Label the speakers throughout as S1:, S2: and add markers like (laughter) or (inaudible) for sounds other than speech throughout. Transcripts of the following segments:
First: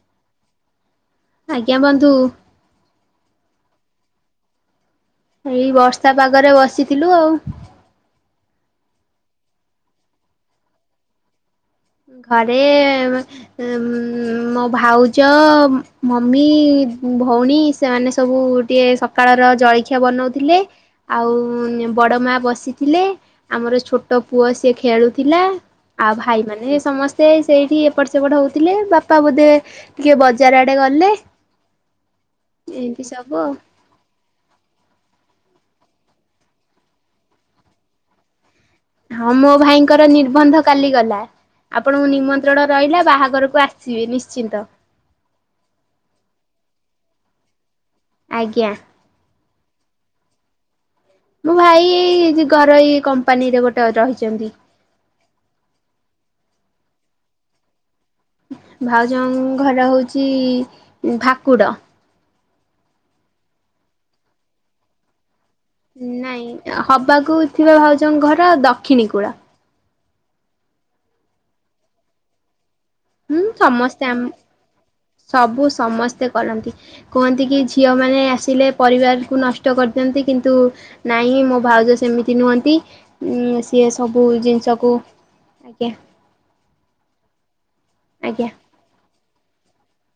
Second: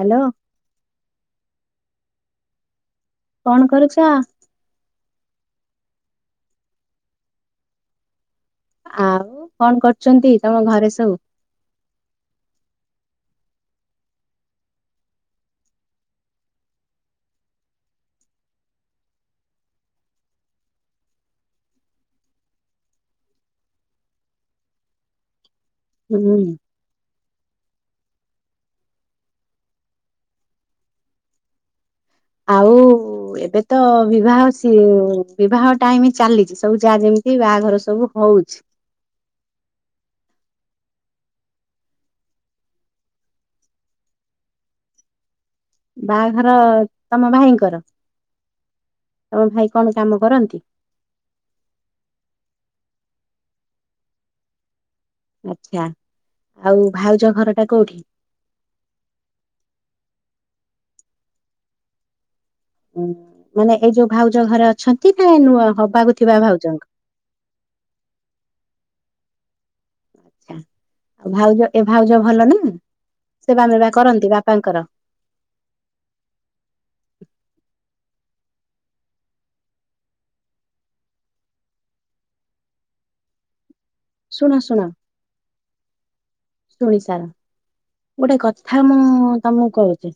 S1: Hello.
S2: କିୟା ବନ୍ଧୁ।
S1: କଣ କରୁଚ?
S2: ଏଇ ବର୍ଷା ପାଗରେ ବସିଥିଲୁ ଆଉ।
S1: ଆଉ କଣ କରୁଛନ୍ତି ତମ ଘରେ ସବୁ?
S2: ଘରେ ଉଁ ଉଁ ମୋ ଭାଉଜ ମମି। ଭଉଣୀ ସେମାନେ ସବୁ ଟିକେ ସକାଳର ଜଳଖିଆ ବନାଉଥିଲେ ଆଉ ବଡ ମା ବସିଥିଲେ ଆମର ଛୋଟ ପୁଅ ସିଏ ଖେଳୁଥିଲା ଆଉ
S1: ହୁଁ
S2: ଭାଇ ମାନେ ସେ ସେଇଠି ଏପଟ ସେପଟ ହଉଥିଲେ ବାପା ବୋଧେ ଟିକେ ବଜାର ଆଡେ ଗଲେ।
S1: ଆଉ
S2: ଏମିତି ସବୁ ଆଉ।
S1: ଏବେ ତ ବିବାହ ସିଏ ବିବାହ ଟାଇମ ଚାଲିଛି ସବୁ ଯାହା ଯେମିତି ବାହାଘର ସବୁ ହଉଛି।
S2: ହଁ ମୋ ଭାଇଙ୍କର ନିର୍ବନ୍ଧ କାଲି ଗଲା। ଆପଣଙ୍କୁ ନିମନ୍ତ୍ରଣ ରହିଲା ବାହାଘରକୁ ଆସିବେ ନିଶ୍ଚିନ୍ତ?
S1: ବାହାଘର ତମ ଭାଇଙ୍କର?
S2: ଆଜ୍ଞା।
S1: ତମ ଭାଇ କଣ କାମ କରନ୍ତି?
S2: ମୋ ଭାଇ ଏଇ ଘରୋଇ କମ୍ପାନୀରେ ଗୋଟେ ରହିଛନ୍ତି।
S1: ଆଛା ଆଉ ଭାଉଜ ଘର ଟା କୋଉଠି?
S2: ଭାଉଜଙ୍କ ଘର ହଉଛି ଭାକୁଡ।
S1: ହଁ ମାନେ ଏଇ ଯୋଉ ଭାଉଜ ଘରେ ଅଛନ୍ତି ନା ନୂଆ ହବାକୁ ଥିବା
S2: ନାଇଁ
S1: ଭାଉଜଙ୍କ?
S2: ହବାକୁ ଥିବା ଭାଉଜଙ୍କ ଘର ଦକ୍ଷିଣୀ କୂଳ।
S1: ଆଛା ଆଉ ଭାଉଜ ଏ ଭାଉଜ ଭଲ ନା
S2: ହୁଁ
S1: ସେବା ମେବା
S2: ସମସ୍ତେ ଆମ
S1: କରନ୍ତି ବାପାଙ୍କର?
S2: ସବୁ ସମସ୍ତେ କରନ୍ତି କୁହନ୍ତି କି ଝିଅ ମାନେ ମାନେ ଆସିଲେ ପରିବାରକୁ ନଷ୍ଟ କରିଦିଅନ୍ତି କିନ୍ତୁ ନହିଁ ହିଁ ମୋ ଭାଉଜ ସେମିତି ନୁହନ୍ତି। ହୁଁ ସିଏ ସବୁ
S1: ଶୁଣ
S2: ଜିନିଷକୁ ଆଜ୍ଞା।
S1: ଶୁଣିସାର ଗୋଟେ
S2: ଆଜ୍ଞା
S1: କଥା ମୁଁ ତମକୁ କହୁଛି?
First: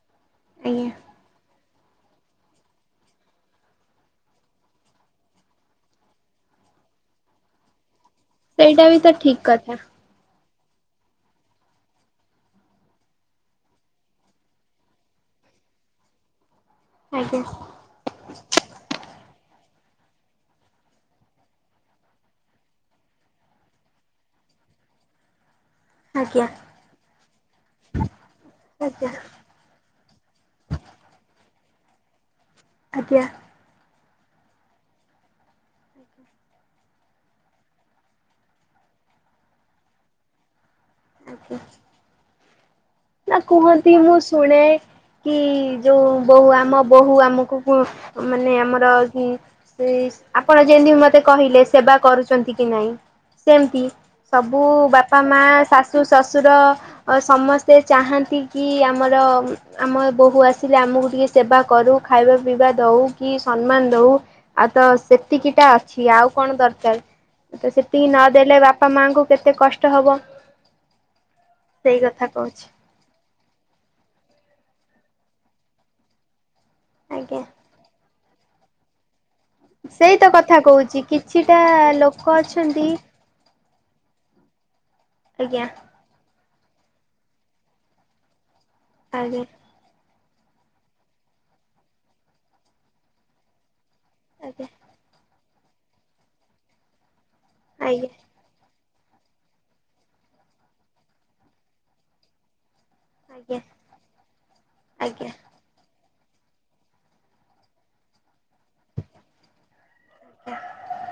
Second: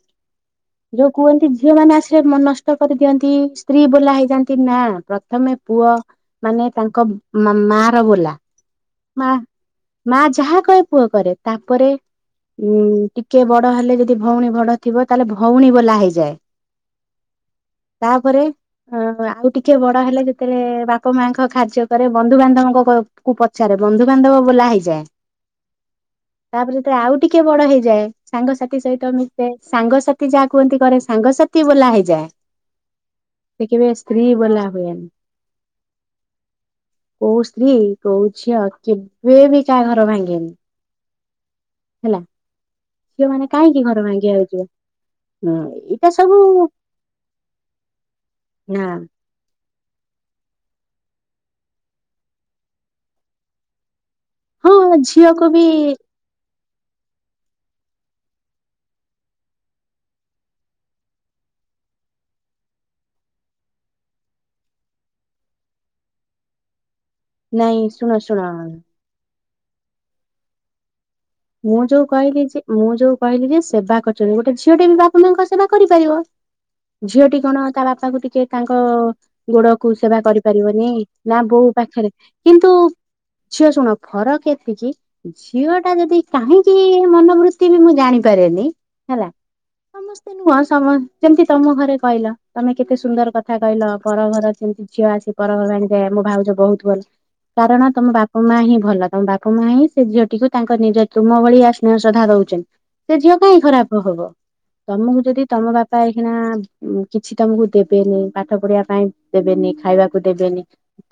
S2: ଆଜ୍ଞା
S1: ଯୋଉ କୁହନ୍ତି ଝିଅ ମନେ ଆସିଲେ ମନ ନଷ୍ଟ କରିଦିଅନ୍ତି ସ୍ତ୍ରୀ ବୋଲା ହେଇଯାନ୍ତି ନା ପ୍ରଥମେ ପୁଅ ମାନେ ତାଙ୍କ ମା ର ବୋଲା
S2: ସେଇଟା ବି ତ
S1: ମା
S2: ଠିକ କଥା
S1: ମା ଯାହା କହେ ପୁଅ କରେ ତାପରେ ଉଁ ଟିକେ ବଡ ହେଲେ ଯଦି ଭଉଣୀ ବଡ ଥିବ ତାହେଲେ ଭଉଣୀ ବୋଲା ହେଇଯାଏ।
S2: ଆଜ୍ଞା
S1: ତାପରେ ଅ ଆଉ ଟିକେ ବଡ ହେଲେ ଯେତେବେଳେ ବାପା ମାଙ୍କ କାର୍ଯ୍ୟ କରେ ବନ୍ଧୁବାନ୍ଧବଙ୍କ କୁ ପଚାରେ ବନ୍ଧୁବାନ୍ଧବ ବୋ ବୋଳା ହୋଇଯାଏ।
S2: ଆଜ୍ଞା
S1: ତାପରେ ଯେତେବେଳେ ଆଉ ଟିକେ ବଡ ହେଇଯାଏ ସାଙ୍ଗସାଥି
S2: ଆଜ୍ଞା
S1: ସହିତ ମିସେ ସାଙ୍ଗସାଥି ଯାହା କୁହନ୍ତି ଘରେ ସାଙ୍ଗସାଥି ସ୍ତ୍ରୀ ବୋଳା ହେଇଯାଏ।
S2: ଆଜ୍ଞା।
S1: ସେ କେବେ ସ୍ତ୍ରୀ ଭଲା ହୁଏନି। କୋଉ ସ୍ତ୍ରୀ କହୁ ଝିଅ କେବେ ବି କାହା ଘର ଭାଙ୍ଗେନି।
S2: ଆଜ୍ଞା।
S1: ହେଲା। ଝିଅ
S2: ନା
S1: ମାନେ କାହିଁକି
S2: କୁହନ୍ତି
S1: ଘର
S2: ମୁଁ
S1: ଭାଙ୍ଗିବାକୁ
S2: ଶୁଣେ
S1: ଯିବେ
S2: କି
S1: ହୁଁ
S2: ଯୋଉ
S1: ଏଇଟା ସବୁ
S2: ବୋହୂ ଆମ ବୋହୂ ଆମକୁ କୁ ମାନେ
S1: ନା
S2: ଆମର (unintelligible) ଆପଣ ଯେଏଁତି ମତେ କହିଲେ ସେବା କରୁଛନ୍ତି କି ନାଇଁ ସେମ୍ ତି। ସବୁ
S1: ହଁ
S2: ବାପା ମା
S1: ଝିଅକୁ ବି
S2: ଶାଶୁ ଶଶୁର ଅ ସମସ୍ ସେ ଚାହାନ୍ତି କି ଆମର ଆମ ବୋହୂ ଆସିଲେ ଆମକୁ ଟିକେ ସେବା କରୁ ଖାଇବା ପିଇବା ଦଉ କି ସମ୍ମାନ ଦଉ ଆଉ ତ ସେତିକିଟା ଅଛି ଆଉ କଣ ଦରକାର୍? ତ
S1: ନାଇଁ
S2: ସେତିକି
S1: ଶୁଣ ଶୁଣ
S2: ନଦେଲେ ବାପା ମାଙ୍କୁ କେତେ କଷ୍ଟ ହବ।
S1: ମୁଁ
S2: ସେଇ
S1: ଯୋଉ
S2: କଥା
S1: କହିକି ଯି
S2: କହୁଛି
S1: ମୁଁ ଯୋଉ କହିଲି ଯେ ସେବା କରୁଚନ୍ତି ଗୋଟେ ଝିଅ ଟେ ବି ବାପ ମାଙ୍କ ସେବା କରିପାରିବ। ଝିଅଟି
S2: ଆଜ୍ଞା।
S1: କଣ ତା ବାପାକୁ ଟିକେ ତାଙ୍କ ଗୋଡ଼ କୁ
S2: ସେଇ
S1: ସେବା
S2: ତ କଥା
S1: କରିପାରିବନି
S2: କହୁଛି
S1: ନା
S2: କିଛିଟା
S1: ବୋଉ ପାଖେରେ
S2: ଲୋକ
S1: କିନ୍ତୁ
S2: ଅଛନ୍ତି
S1: ଝିଅ ଶୁଣ ଫରକ୍ ଏତିକି
S2: ଆଜ୍ଞା
S1: ଝିଅ ଟା ଯଦି କାହିଁକି ଏ ମନୋବୃତ୍ତି ବି ମୁଁ ଜାଣିପାରେନି
S2: ଆରେ
S1: ତି ନୁଅଁ ସମ ଯେମ୍ ତି ତମ ଘରେ କହିଲ ତମେ କେତେ ସୁନ୍ଦର କଥା କହିଲ ପର ଘର
S2: ଆଜ୍ଞା
S1: କେମିତି ଝିଅ ଆସି ପର ଘର ଭାଙ୍ଗିଦିଏ ମୋ ଭାଉଜ ବୋହୁତ୍ ଭଲ କାରଣ
S2: ଆଜ୍ଞା
S1: ତମ ବାପା ମା ହିଁ ଭଲ ତମ ବାପା ମାଆ ହିଁ ସେ ଝିଅଟିକୁ ତାଙ୍କ ନିଜ ତୁମ ଭଳିଆ ସ୍ନେହ ଶ୍ରଦ୍ଧା ଦୋଉଛନ୍ତି। ସେ ଝିଅ କାହିଁ
S2: ଆଜ୍ଞା
S1: ଖରାପ ହବ ତମକୁ
S2: ଆଜ୍ଞା
S1: ଯଦି ତମ ବା ପା ହେଇକିନା କିଛି ତମକୁ ଦେବେନି। ପାଠ ପଢ଼ିବା ପାଇଁ ଦେବେନି ଖାଇବାକୁ
S2: ଆଜ୍ଞା
S1: ଦେବେନି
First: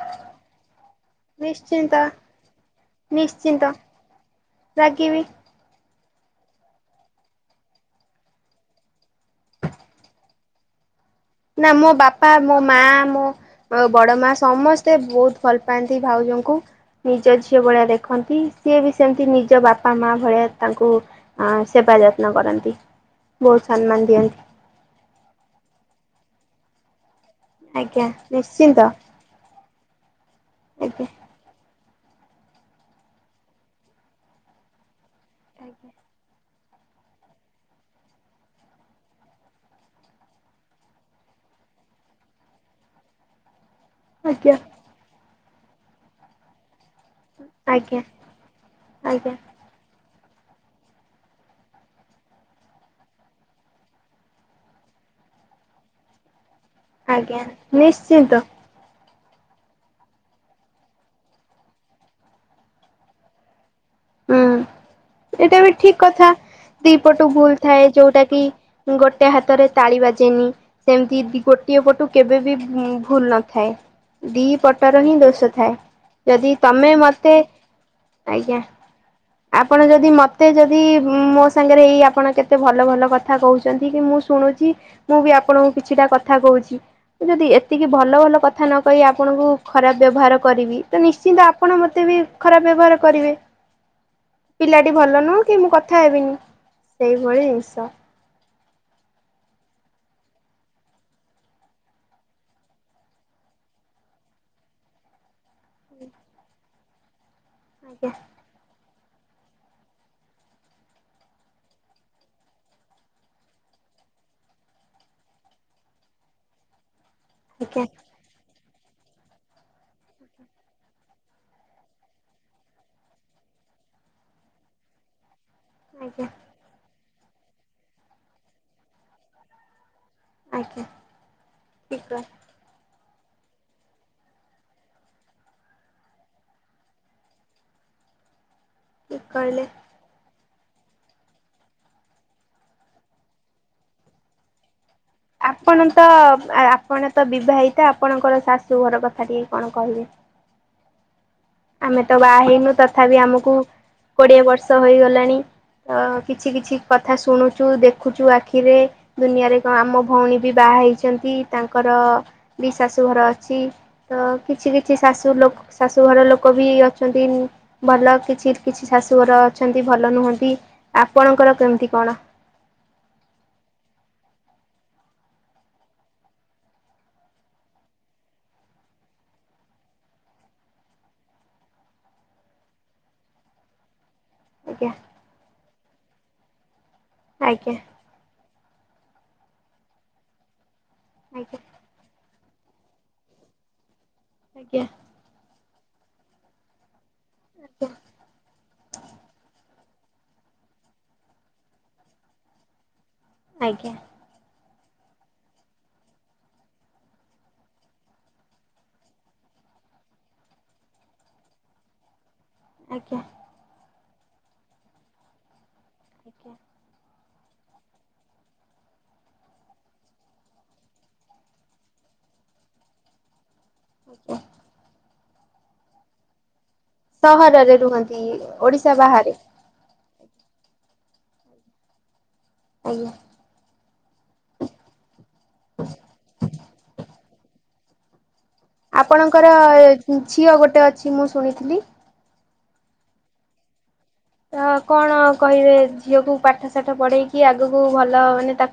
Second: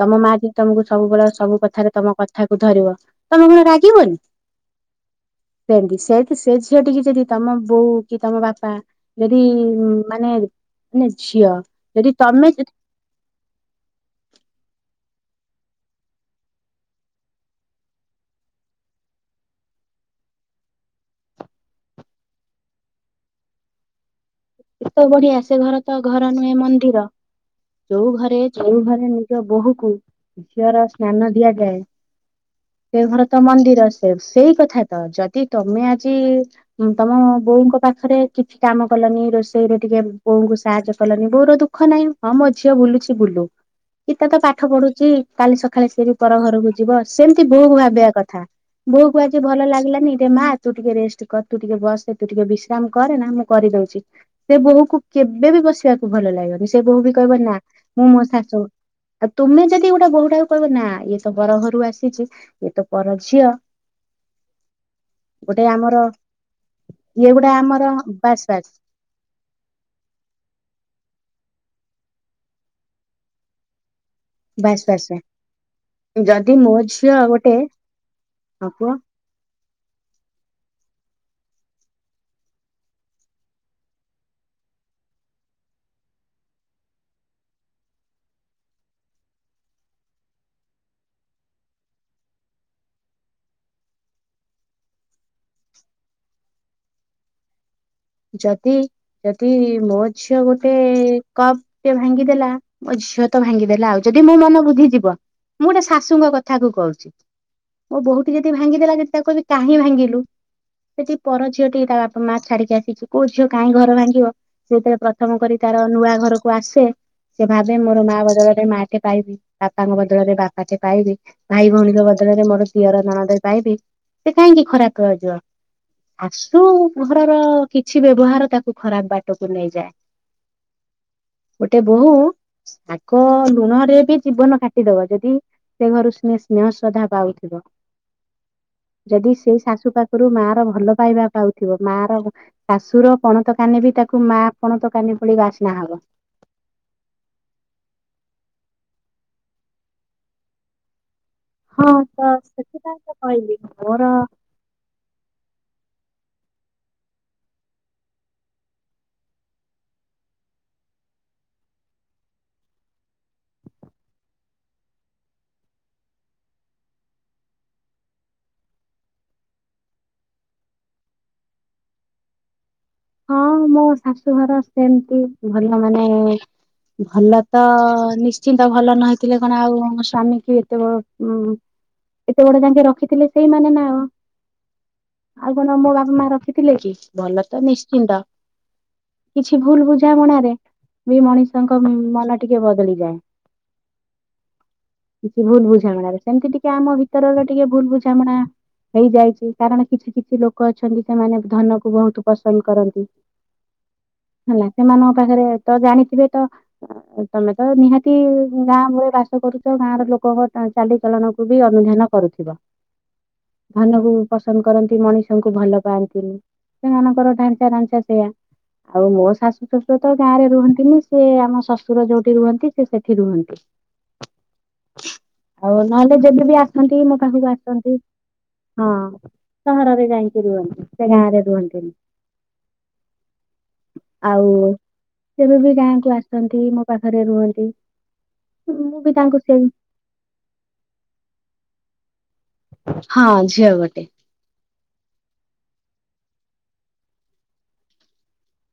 S1: ତମ ମା ଯଦି ତମକୁ ସବୁବେଳେ ସବୁ କଥାରେ
S2: ନିଶ୍ଚିନ୍ତ
S1: ତମ କ କଥାକୁ ଧରିବ ତମେ
S2: ନିଶ୍ଚିନ୍ତ
S1: କଣ ରାଗିବନି?
S2: ରାଗିବି।
S1: (unintelligible) ସେଏତି ସେ ଝିଅ ଟିକି ଯଦି ତମ ବୋଉ କି ତମ ବାପା ଯଦି ମାନେ ଝିଅ
S2: ନା ମୋ
S1: ଯଦି
S2: ବାପା
S1: ତମେ
S2: ମୋ ମା ମୋ ବଡ଼ ମା ସମସ୍ତେ ବୋହୁତ୍ ଭଲ୍ ପାଆନ୍ତି ଭାଉଜଉଙ୍କୁ। ନିଜ ଝିଅ ଭଳିଆ ଦେଖନ୍ତି ସିଏ ବି ସେମ୍ ତି ନିଜ ବାପା ମା ଭଳିଆ ତାଙ୍କୁ ଆଁ ସେ ବା ଯତ୍ନ କରନ୍ତି ବୋହୁତ୍ ସମ୍ମାନ୍ ଦିଅନ୍ତି।
S1: ଏତେ ବଢ଼ିଆ ସେ ଘର ତ ଘର ନୁହେଁ ମନ୍ଦିର।
S2: ଆଜ୍ଞା
S1: ଯୋଉ ଘରେ ଯୋଉ
S2: ନିଶ୍ଚିନ୍ତ
S1: ଘରେ ନିଜ ବୋହୂକୁ ଝିଅର
S2: ଆଜ୍ଞା
S1: ସ୍ନାନ ଦିଆଯାଏ। ସେ ଘର ତ ମନ୍ଦିର ସେ-ସେଇ କଥା ତ ଯଦି ତମେ ଆଜି ହୁଁ ତମ ବୋଉଙ୍କ ପାଖରେ କିଛି କାମ କଲନି ରୋଷ୍ ସେଇରେ ଟିକେ ବୋଉଙ୍କୁ ସାହାଯ୍ୟ କଲନି ମୋର ଦୁଃଖ ନାହିଁ ହଁ ମୋ ଝିଅ ବୁଲୁଛି ବୁଲୁ। ଗୀତା ତ
S2: ଆଜ୍ଞା ଆଜ୍ଞା
S1: ପାଠ ପଢ଼ୁଛି କାଲି ସକାଳେ ସେବି ପର ଘରକୁ ଯିବ ସେମ୍ ତି ବୋହୂ କୁ ଭାବିବା କଥା ବୋଉକୁ
S2: ଆଜ୍ଞା
S1: ଆଜି ଭଲ ଲାଗିଲାନି ଏ ମା ତୁ ଟିକେ ରେଷ୍ଟ୍ କର ତୁ ଟିକେ ବସେ ତୁ ଟିକେ ବିଶ୍ରାମ କରେ ନା ମୁଁ କରିଦଉଛି। ସେ ବୋହୂକୁ କେବେ ବି ବସିବାକୁ ଭଲ ଲାଗିବନି ସେ ବୋହୂ ବି
S2: ଆଜ୍ଞା
S1: କହିବ
S2: ଆଜ୍ଞା
S1: ନା ମୁଁ ମୋ
S2: ନିଶ୍ଚିନ୍ତ
S1: ଶାଶୁ ଆଉ ତୁମେ ଯଦି ଗୋଟେ ବୋହୂ ଟାକୁ କହିବ ନା ଇଏ ତ ପର ଘରୁ ଆସିଛି ଇଏ ତ ପର ଝିଅ।
S2: ହୁଁ। ଏଇଟା
S1: ଗୋଟେ
S2: ବି ଠିକ୍
S1: ଆମର
S2: କଥା ଦିପଟୁ
S1: ଇଏ ଗୋଟେ
S2: ଭୁଲ୍
S1: ଆମର
S2: ଥାଏ ଯୋଉଟା କି
S1: ବାସ୍ ବାସ୍
S2: ଗୋ ଟେ ହାତରେ ତାଳି ବାଜେନି ସେମ୍ ତି ଗୋଟିଏ ପଟୁ କେବେ ବିି (unintelligible) ଭୁଲ୍ ନଥାଏ। ଦି
S1: ବାସ୍
S2: ପଟ ର
S1: ବାସ୍
S2: ହିଁ ଦୋଷ ଥାଏ ଯଦି ତମେ ମତେ ଆଜ୍ଞା
S1: ଆଉ କୁହ?
S2: ଆପଣ ଯଦି ମତେ ଯଦି ମୋ ସାଙ୍ଗରେ ଏଇ ଆପଣ କେତେ ଭଲ ଭଲ କଥା କହୁଛନ୍ତି କି ମୁଁ ମୁଁ ଶୁଣୁଛି ମୁଁ ବି ଆପଣଙ୍କୁ କିଛିଟା କଥା କହୁଛି ଯଦି ଏତିକି ଭଲ ଭଲ କଥା ନ କହି ଆପଣଙ୍କୁ ଖରାପ୍ ବ୍ୟବହାର କରିବି ତ ନିଶ୍ଚିନ୍ତ ଆପଣ ମତେ ବି ଖରାପ୍ ବ୍ୟବହାର କରିବେ। ପିଲାଟି ଭଲ ନୁଁ କି ମୁଁ କଥା ହେବିନି ସେଇଭଳି ଜିନ୍ ଷ।
S1: ଯଦି ଯଦି ମୋ ଝିଅ ଗୋଟେ କପ୍ ଟେ ଭାଙ୍ଗିଦେଲା ମୋ ଝିଅ ତ ଭାଙ୍ଗିଦେଲା ଆଉ ଯଦି ମୋ ମନ ବୁଝିଯିବ ମୁଁ ଗୋଟେ ଶାଶୁଙ୍କ କଥାକୁ କହୁଛି। ମୋ
S2: ଆଜ୍ଞା
S1: ବୋହୁଟି ଯଦି ଭାଙ୍ଗିଦେଲା (unintelligible) ତାକୁ କହିବି କାହିଁ ଭାଙ୍ଗିଲୁ ସେଠି ପର ଝିଅଟି ତା ବାପା ମା ଛାଡ଼ି ଯା ଇଚି କୋଉ ଝିଅ କାହିଁ ଘର ଭାଙ୍ଗିବ ସେଇଥିରେ ପ୍ରଥମ କରି ତାର ନୂଆ ଘରକୁ ଆସେ ସେ ଭାବେ
S2: ଆଜ୍ଞା
S1: ମୋର ମା ବଦଳ ରେ ମାଟେ ପାଇବି। ବାପାଙ୍କ ବଦଳରେ ବାପାଟେ ପାଇବି। ଭାଇ ଭଉଣୀଙ୍କ ବଦଳରେ ମୋର ଦିଅର ନଣନ୍ଦ ପାଇ ଇବି ସେ କାହିଁକି ଖରାପ ହୋଇଯିବ।
S2: ଆଜ୍ଞା
S1: ଆସୁ ଘରର କିଛି ବ୍ୟବହାର ତାକୁ ଖରାପ ବାଟକୁ ନେଇଯାଏ।
S2: ଆଜ୍ଞା
S1: ଗୋଟେ ବୋହୂ
S2: ଠିକ୍
S1: ଆ କ-ଲୁଣରେ ବି ଜୀବନ କାଟିଦବ ଯଦି ସେ ଘରୁ ସ୍ନେ ସ୍ନେହ ଶ୍ରଦ୍ଧା ପାଉଥିବ।
S2: ଠିକ୍
S1: ଯଦି ସେଇ
S2: କହିଲେ।
S1: ଶାଶୁ ପାଖରୁ ମା ର ଭଲ ପାଇବା ପାଉଥିବ। ମା ର ଶାଶୁର ପଣତ କାନି ବି ତାକୁ ମା ପଣତ କାନି ଭଳି ବାସ୍ନା
S2: ଆପଣ
S1: ହବ।
S2: ତ ଆ, ଆପଣ ତ ବିବାହିତା ଆପଣଙ୍କର ଶା ଶୁ ଘର କଥା ଟିକେ କଣ କହିବେ?
S1: ହଁ
S2: ଆମେ ତ ବାହା ହେଇନୁ
S1: ସେଥିପାଇଁ ତ
S2: ତଥାପି ଆମକୁ
S1: କହିଲି ମୋର
S2: କୋଡିଏ ବର୍ଷ ହୋଇଗଲାଣି। ତ କିଛି କିଛି କଥା ଶୁଣୁଛୁ ଦେଖୁଛୁ ଆଖିରେ। ଦୁନିଆରେ କଣ ଆମ ଭଉଣୀ ବି ବାହା ହେଇଛନ୍ତି। ତି ତାଙ୍କର ବି ଶାଶୁଘର ଅଛି। ତ କିଛି କିଛି ଶାଶୁ ଲୋକ ଶାଶୁଘର ଲୋ କ ବି ଅଛନ୍ତି ଭଲ। କିଛି କିଛି ଶାଶୁଘର ଅଛନ୍ତି ଭଲ ନୁହନ୍ତି। ଆପଣଙ୍କ ର କେମିତି କଣ?
S1: ହଁ ମୋ ଶାଶୁଘର ସେମତି ଭଲ ମାନେ ଭଲ ତ ନିଶ୍ଚିନ୍ତ ଭଲ ନ ହେଇଥିଲେ କଣ ଆଉ ମୋ ସ୍ଵାମୀ କି ଏତେ ବଡ ଉଁ ଏତେ ବଡ ଯାଙ୍କେ ରଖିଥିଲେ ସେଇମାନେ ନା ଆଉ।
S2: ଆଜ୍ଞା
S1: ଆଉ କଣ ମୋ ବାପା ମା ରଖିଥିଲେ କି। ଭଲ ତ
S2: ଆଜ୍ଞା
S1: ନିଶ କିଛି ଭୁଲ ବୁଝାମଣାରେ ବି
S2: ଆଜ୍ଞା
S1: ମଣିଷଙ୍କ ଉଁ, ମନ ଟିକେ ବଦଳି ଯାଏ।
S2: ଆଜ୍ଞା।
S1: କିଛି ଭୁଲ ବୁଝାମଣାରେ ସେମତି ଟିକେ ଆମ ଭି ତରର ଟିକେ
S2: ଆଜ୍ଞା
S1: ଭୁଲ ବୁଝାମଣା ହେଇଯାଇଛି। କାରଣ କିଛି କିଛି ଲୋକ ଅଛନ୍ତି ସେମାନେ ଧନକୁ ବହୁତ ପସନ୍ଦ କରନ୍ତି।
S2: ଆଜ୍ଞା।
S1: ହେଲା ସେମାନଙ୍କ ପାଖରେ ତ ଜାଣିଥିବେ ତ ଅ, ତୋମେ ତ ନିହାତି ଗାଁ ଘରେ ବାସ କରୁ (unintelligible) ଗାଁ ର ଲୋକଙ୍କ ଟା-ଚାଲିଚଳଣକୁ ବି ଅନୁଧ୍ୟାନ କରୁଥିବ।
S2: ଆଜ୍ଞା।
S1: ମନକୁ ପସନ୍ଦ କରନ୍ତି ମଣିଷଙ୍କୁ ଭଲ ପାଆନ୍ତିନି।
S2: ଆଜ୍ଞା।
S1: ସେମାନଙ୍କର ଢାଞ୍ଚା ଢାଞ୍ଚା ସେଇୟା। ଆଉ ମୋ ଶାଶୁ ଶଶୁର ତ ଗାଁ ରେ ରୁହନ୍ତିନି। ସିଏ ଆମ ଶଶୁର ଯୋଉଠି ରୁହନ୍ତି ସେ ସେଠି ରୁହନ୍ତି।
S2: ଓ।
S1: ଆଉ ନହେଲେ ଯଦି ବି ଆ ସନ୍ତି ମୋ ପାଖକୁ
S2: ସହରରେ
S1: ଆସନ୍ତି।
S2: ରୁହନ୍ତି
S1: ହଁ
S2: ଓଡିଶା ବାହାରେ
S1: ସହରରେ ଯାଇକି ରୁହନ୍ତି ସେ ଗାଁ ରେ ରୁହନ୍ତିନି।
S2: ଆଜ୍ଞା।
S1: ଆଉ କେବେ ବି ଗାଁକୁ ଆସନ୍ତି ମୋ ପାଖରେ ରୁହନ୍ତି। ମୁଁ ବି ତାଙ୍କୁ
S2: ଆପଣଙ୍କର
S1: ସେ
S2: ଝିଅ ଗୋଟେ ଅଛି ମୁଁ ଶୁଣିଥିଲି।
S1: ହଁ ଝିଅ ଗୋଟେ।
S2: ତ କଣ କହିବେ ଝିଅକୁ ପାଠ ସାଠ ପଢେଇକି ଆଗକୁ ଭଲ ମାନେ ତା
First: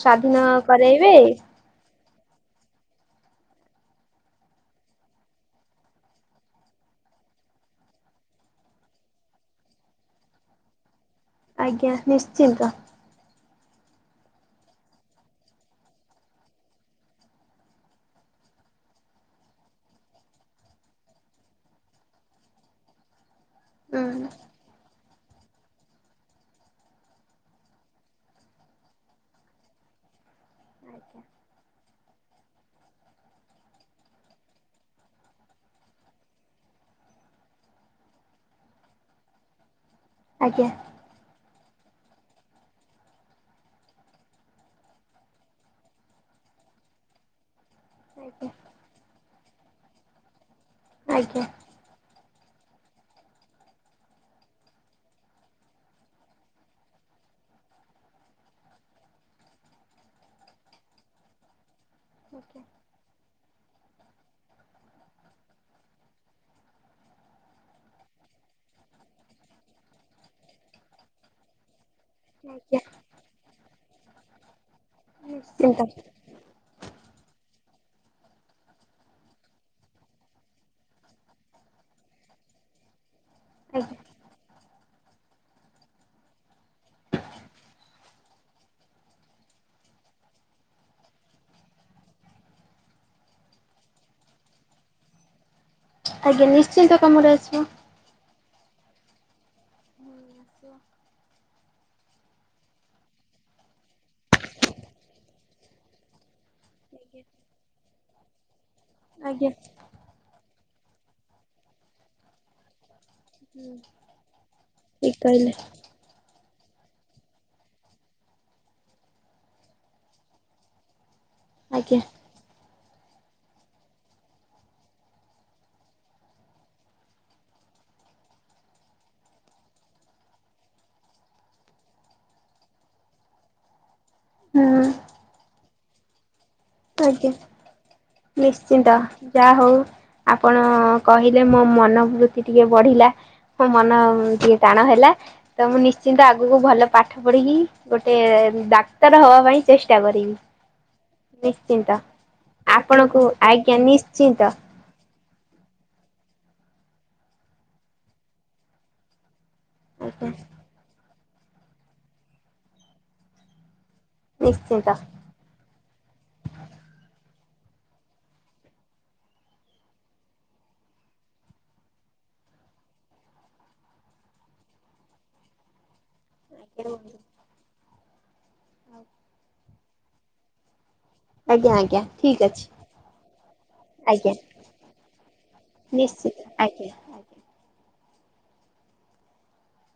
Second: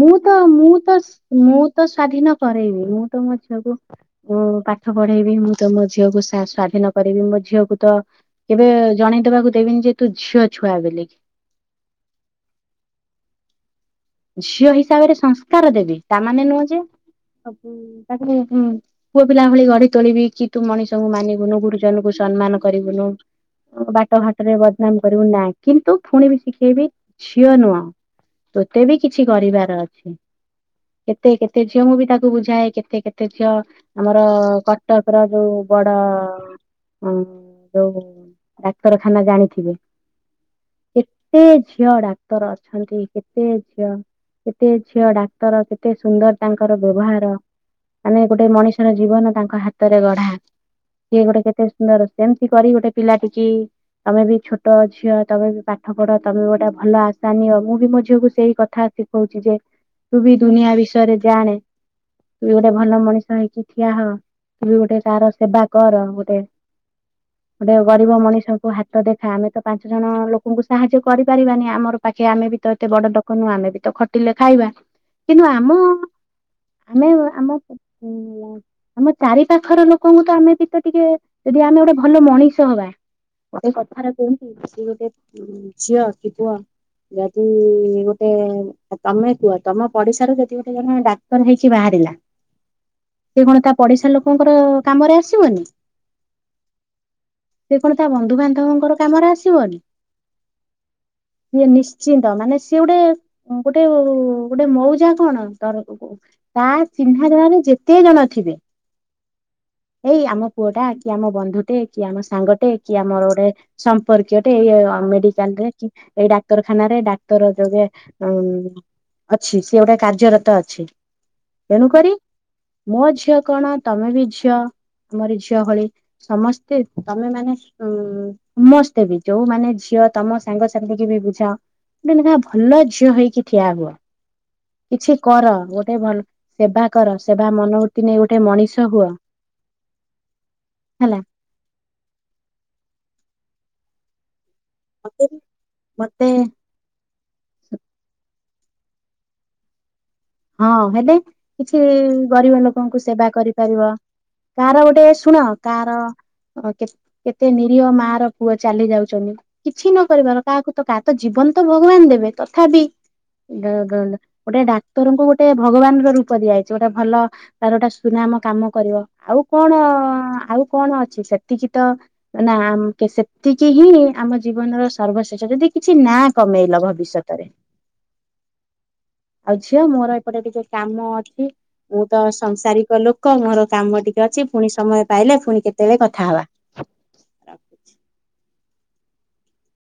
S1: ମୁଁ ତ ମୁଁ ତ ମୁଁ ତ ସ୍ଵାଧୀନ କରେଇବି। ମୁଁ ତ ମୋ ଝିଅକୁ ଉ, ପାଠ ପଢେଇବି। ମୁଁ ତ ମୋ ଝିଅକୁ ସା-ସ୍ଵାଧୀନ କରିବି। ମୋ ଝିଅକୁ ତ କେବେ ଜଣେଇଦବାକୁ ଦେବିନି ଯେ ତୁ ଝିଅ ଛୁଆ ବେଲି କିି।
S2: ଆଜ୍ଞା ନିଶ୍ଚିନ୍ତ।
S1: ଝିଅ ହିସାବରେ ସଂସ୍କାର ଦେବି। ତାମାନେ ନୁହଁ ଯେ ସବୁ ତାକୁ ମୁଁ ମୁଁ ପୁଅ ପିଲା ଭଳି ଗଢି ତୋଳିବି କି ତୁ ମଣିଷଙ୍କୁ ମାନିବୁନୁ। ଗୁରୁଜନଙ୍କୁ ସମ୍ମାନ କରିବୁନୁ। ଅ,
S2: ହୁଁ
S1: ବାଟଘାଟରେ ବଦନାମ କରିବୁ ନାଇ। କିନ୍ତୁ ଫୁଣି ବି ଶିଖେଇବି ଝିଅ ନୁହଁ ତୁ ତୋତେ ବି କିଛି କରିବାର ଅଛି। କେତେ କେତେ ଝିଅ ମୁଁ ବି ତାକୁ ବୁଝାଏ କେତେ କେତେ ଝିଅ ଆମର କଟକ ର ଯୋଉ ବଡ ଅଁ, ଯୋଉ ଡାକ୍ତରଖାନା ଜାଣିଥିବେ?
S2: ଆଜ୍ଞା।
S1: କେତେ ଝିଅ ଡାକ୍ତର ଅଛନ୍ତି। କେ ସେ ଝିଅ କେତେ ଝିଅ ଡାକ୍ତର କେତେ ସୁନ୍ଦର ତାଙ୍କର ବ୍ୟବହାର। ମାନେ ଗୋଟେ
S2: ଆଜ୍ଞା
S1: ମଣିଷର ଜୀବନ ତାଙ୍କ ହାତରେ ଗଢା ସିଏ ଗୋଟେ
S2: ଆଜ୍ଞା
S1: କେତେ ସୁନ୍ଦର। ସେମିତି କରି ଗୋଟେ ପିଲା ଟିକି। ତମେ ବି ଛୋଟ ଝିଅ ତମେ ବି ପାଠ ପଢ ତମେ ବି ଗୋଟେ ଭଲ ଆଶା ନିଅ ମୁଁ ବି ମୋ ଝୀ ଝିଅ କୁ ସେଇ କଥା ଶିଖଉଛି ଯେ ତୁ ବି ଦୁନିଆ ବିଷୟରେ ଜାଣେ। କି ଗୋଟେ ଭଲ ମଣିଷ ହେଇକି ଠିଆ ହୋ। ତୁ ଗୋଟେ କାର ସେବା କର ଗୋଟେ। ଗୋଟେ ଗରିବ ମଣିଷଙ୍କୁ ହାତ ଦେଖା ଆମେ ତ ପାଞ୍ଚ ଜଣ ଲୋକଙ୍କୁ ସାହାଯ୍ୟ କରିପାରିବାନି ଆମର। ପାଖେ ଆମେ ବି ତ। ଏତେ ବଡ ଲୋକ ନୁଅ ଆମେ ବି ତ ଖଟିଲେ ଖାଇବା
S2: ଆଜ୍ଞା
S1: କିନ୍ତୁ ଆମ।
S2: ନିଶ୍ଚିନ୍ତ
S1: ଆମେ ଆମ ଉଁ ଆମ ଚାରି ପାାଖର ଲୋକଙ୍କୁ ତ ଆମେ କିଛି ତ ଟିକେ ଯଦି ଆମେ। ଗୋଟେ ଭଲ ମଣିଷ ହବା। ଗୋଟେ
S2: ଆଜ୍ଞା
S1: କଥାରେ କୁହନ୍ତି କି ଗୋଟେ ଝିଅ କି ପୁଅ ଯ ଦି ଗୋଟେ। ତମେ କୁହ ତମ ପଡିଶାରୁ ଯଦି ଗୋଟେ ଜଣେ ଡାକ୍ତର ହେଇକି ବାହାରିଲା। ସିଏ କଣ ତା ପଡିଶା ଲୋକଙ୍କର କାମରେ ଆସିବନି।
S2: ଆଜ୍ଞା ନିଶ୍ଚିନ୍ତ କାମରେ ଆସିବ ‌
S1: ଲୋକଙ୍କର କାମରେ ଆସିବନି। ନିଶ୍ଚିନ୍ତ ମାନେ ସିଏ ଗୋଟେ ଗୋଟେ ଗୋଟେ ମଉଜା କଣ ତର ତା। ଚିହ୍ନା ଜଣା ରେ ଯେତେ ଜଣ ଥିବେ।
S2: ଆଜ୍ଞା।
S1: ପୁଅ ଟା କି ଆମ ବନ୍ଧୁଟେ କି ଆମ ସାଙ୍ଗଟେ କି ଆମର। ସମ୍ପର୍କୀୟଟେ ଏଇ
S2: ଠିକ କହିଲେ
S1: ମେଡିକାଲ ରେ ଏଇ ଡା ଖାନରେ ଡାକ୍ତର ଯୋଗେ ଅଛି ସିଏ ଗୋଟେ କାର୍ଯ୍ୟରତ ଅଛି। ଏଣୁ
S2: ଆଜ୍ଞା
S1: କରି ମୋ ଝିଅ କଣ ତମେ ବି ଝଅ। ଆମର ଝିଅ ଭଳି ସମସ୍ତେ ତମେ ମାନେ ଉଁ ସମସ୍ତେ ବି ଯୋଉମାନେ ଝିଅ। କୁଅ ତମ ସାଙ୍ଗସାଥିୀ କି ବି ବୁଝାଅ। ଗୋଟେ ଲେଖା ଭଲ ଝିଅ ହେଇକି ଠିଆ ହୁଅ
S2: ହୁଁ
S1: କିଛି କର ଗୋଟେ ଭଲ। ସେବା କର
S2: ଆଜ୍ଞା।
S1: ସେବା ମନ।
S2: ନିଶ୍ଚିନ୍ତ ଯା ହଉ। ଆପଣ
S1: ହେଲା
S2: କହିଲେ ମୋ ମନୋବୃତ୍ତି ଟିକେ ବଢିଲା ମୋ ମନ ଟିକେ। ଟାଣ ହେଲା
S1: ମତେ
S2: ତ ମୁଁ ନିଶ୍ଚିନ୍ତ
S1: ମତେ
S2: ଆଗକୁ ଭଲ ପାଠ ପଢ଼ିକି ଗୋଟେ। ଡାକ୍ତର ହବା ପାଇଁ ଚେଷ
S1: ହଁ ହେଲେ। କିଛି ଗରିବ ଲୋକଙ୍କୁ
S2: ଆପଣଙ୍କୁ
S1: ସେବା
S2: ଆଜ୍ଞା
S1: କରିପାରିବ
S2: ନିଶ୍ଚିନ୍ତ
S1: କାହାର ଗୋଟେ ଶୁଣ କାହାର। କେ କେତେ ନିରୀହ ମା ର ପୁଅ ଚାଲି ଯାଉଛନ୍ତି। କିଛି ନ
S2: ଆଜ୍ଞା
S1: କରିପାର କାହାକୁ ତ କାହା ତ ଜୀବନ ତ ଭଗବାନ ଦେବେ ତଥାପି। ଗୋଟେ
S2: ନିଶ୍ଚିନ୍ତ।
S1: ଡାକ୍ତରଙ୍କୁ ଗୋଟେ ଭଗବାନ ର ରୂପ ଦିଆଯାଇଛି ଗୋଟେ ଭଲ। ତାର ଗୋଟା ସୁନାମ କାମ କରିବ ଆଉ କଣ ଆଉ କଣ ଅଛି ସେତିକି ତ ନା। ଆମ୍ ତ ସେତିକି ହିଁ ଆମ ଜୀବନର ସର୍ବଶ୍ରେଷ ଯଦି କିଛି। କିଛି ନା କମେଇଲ ଭବିଷ୍ୟତରେ ଆଉ। ଝିଅ ମୋର ଏପଟେ ଟିକେ କାମ ଅଛି।
S2: ଆଜ୍ଞା ଆଜ୍ଞା
S1: ମୁଁ ତ
S2: ଠିକ୍ ଅଛି
S1: ସଂସାରିକ ଲୋକ ମୋର କାମ ଟିକେ
S2: ଆଜ୍ଞା
S1: ଅଛି ପୁଣି ସମୟ ପାଇଲେ ପୁଣି କେତେବେଳେ କଥା
S2: ନିଶ୍ଚିତ
S1: ହବା।
S2: ଆଜ୍ଞା ଆଜ୍ଞା।
S1: ରଖୁଛି।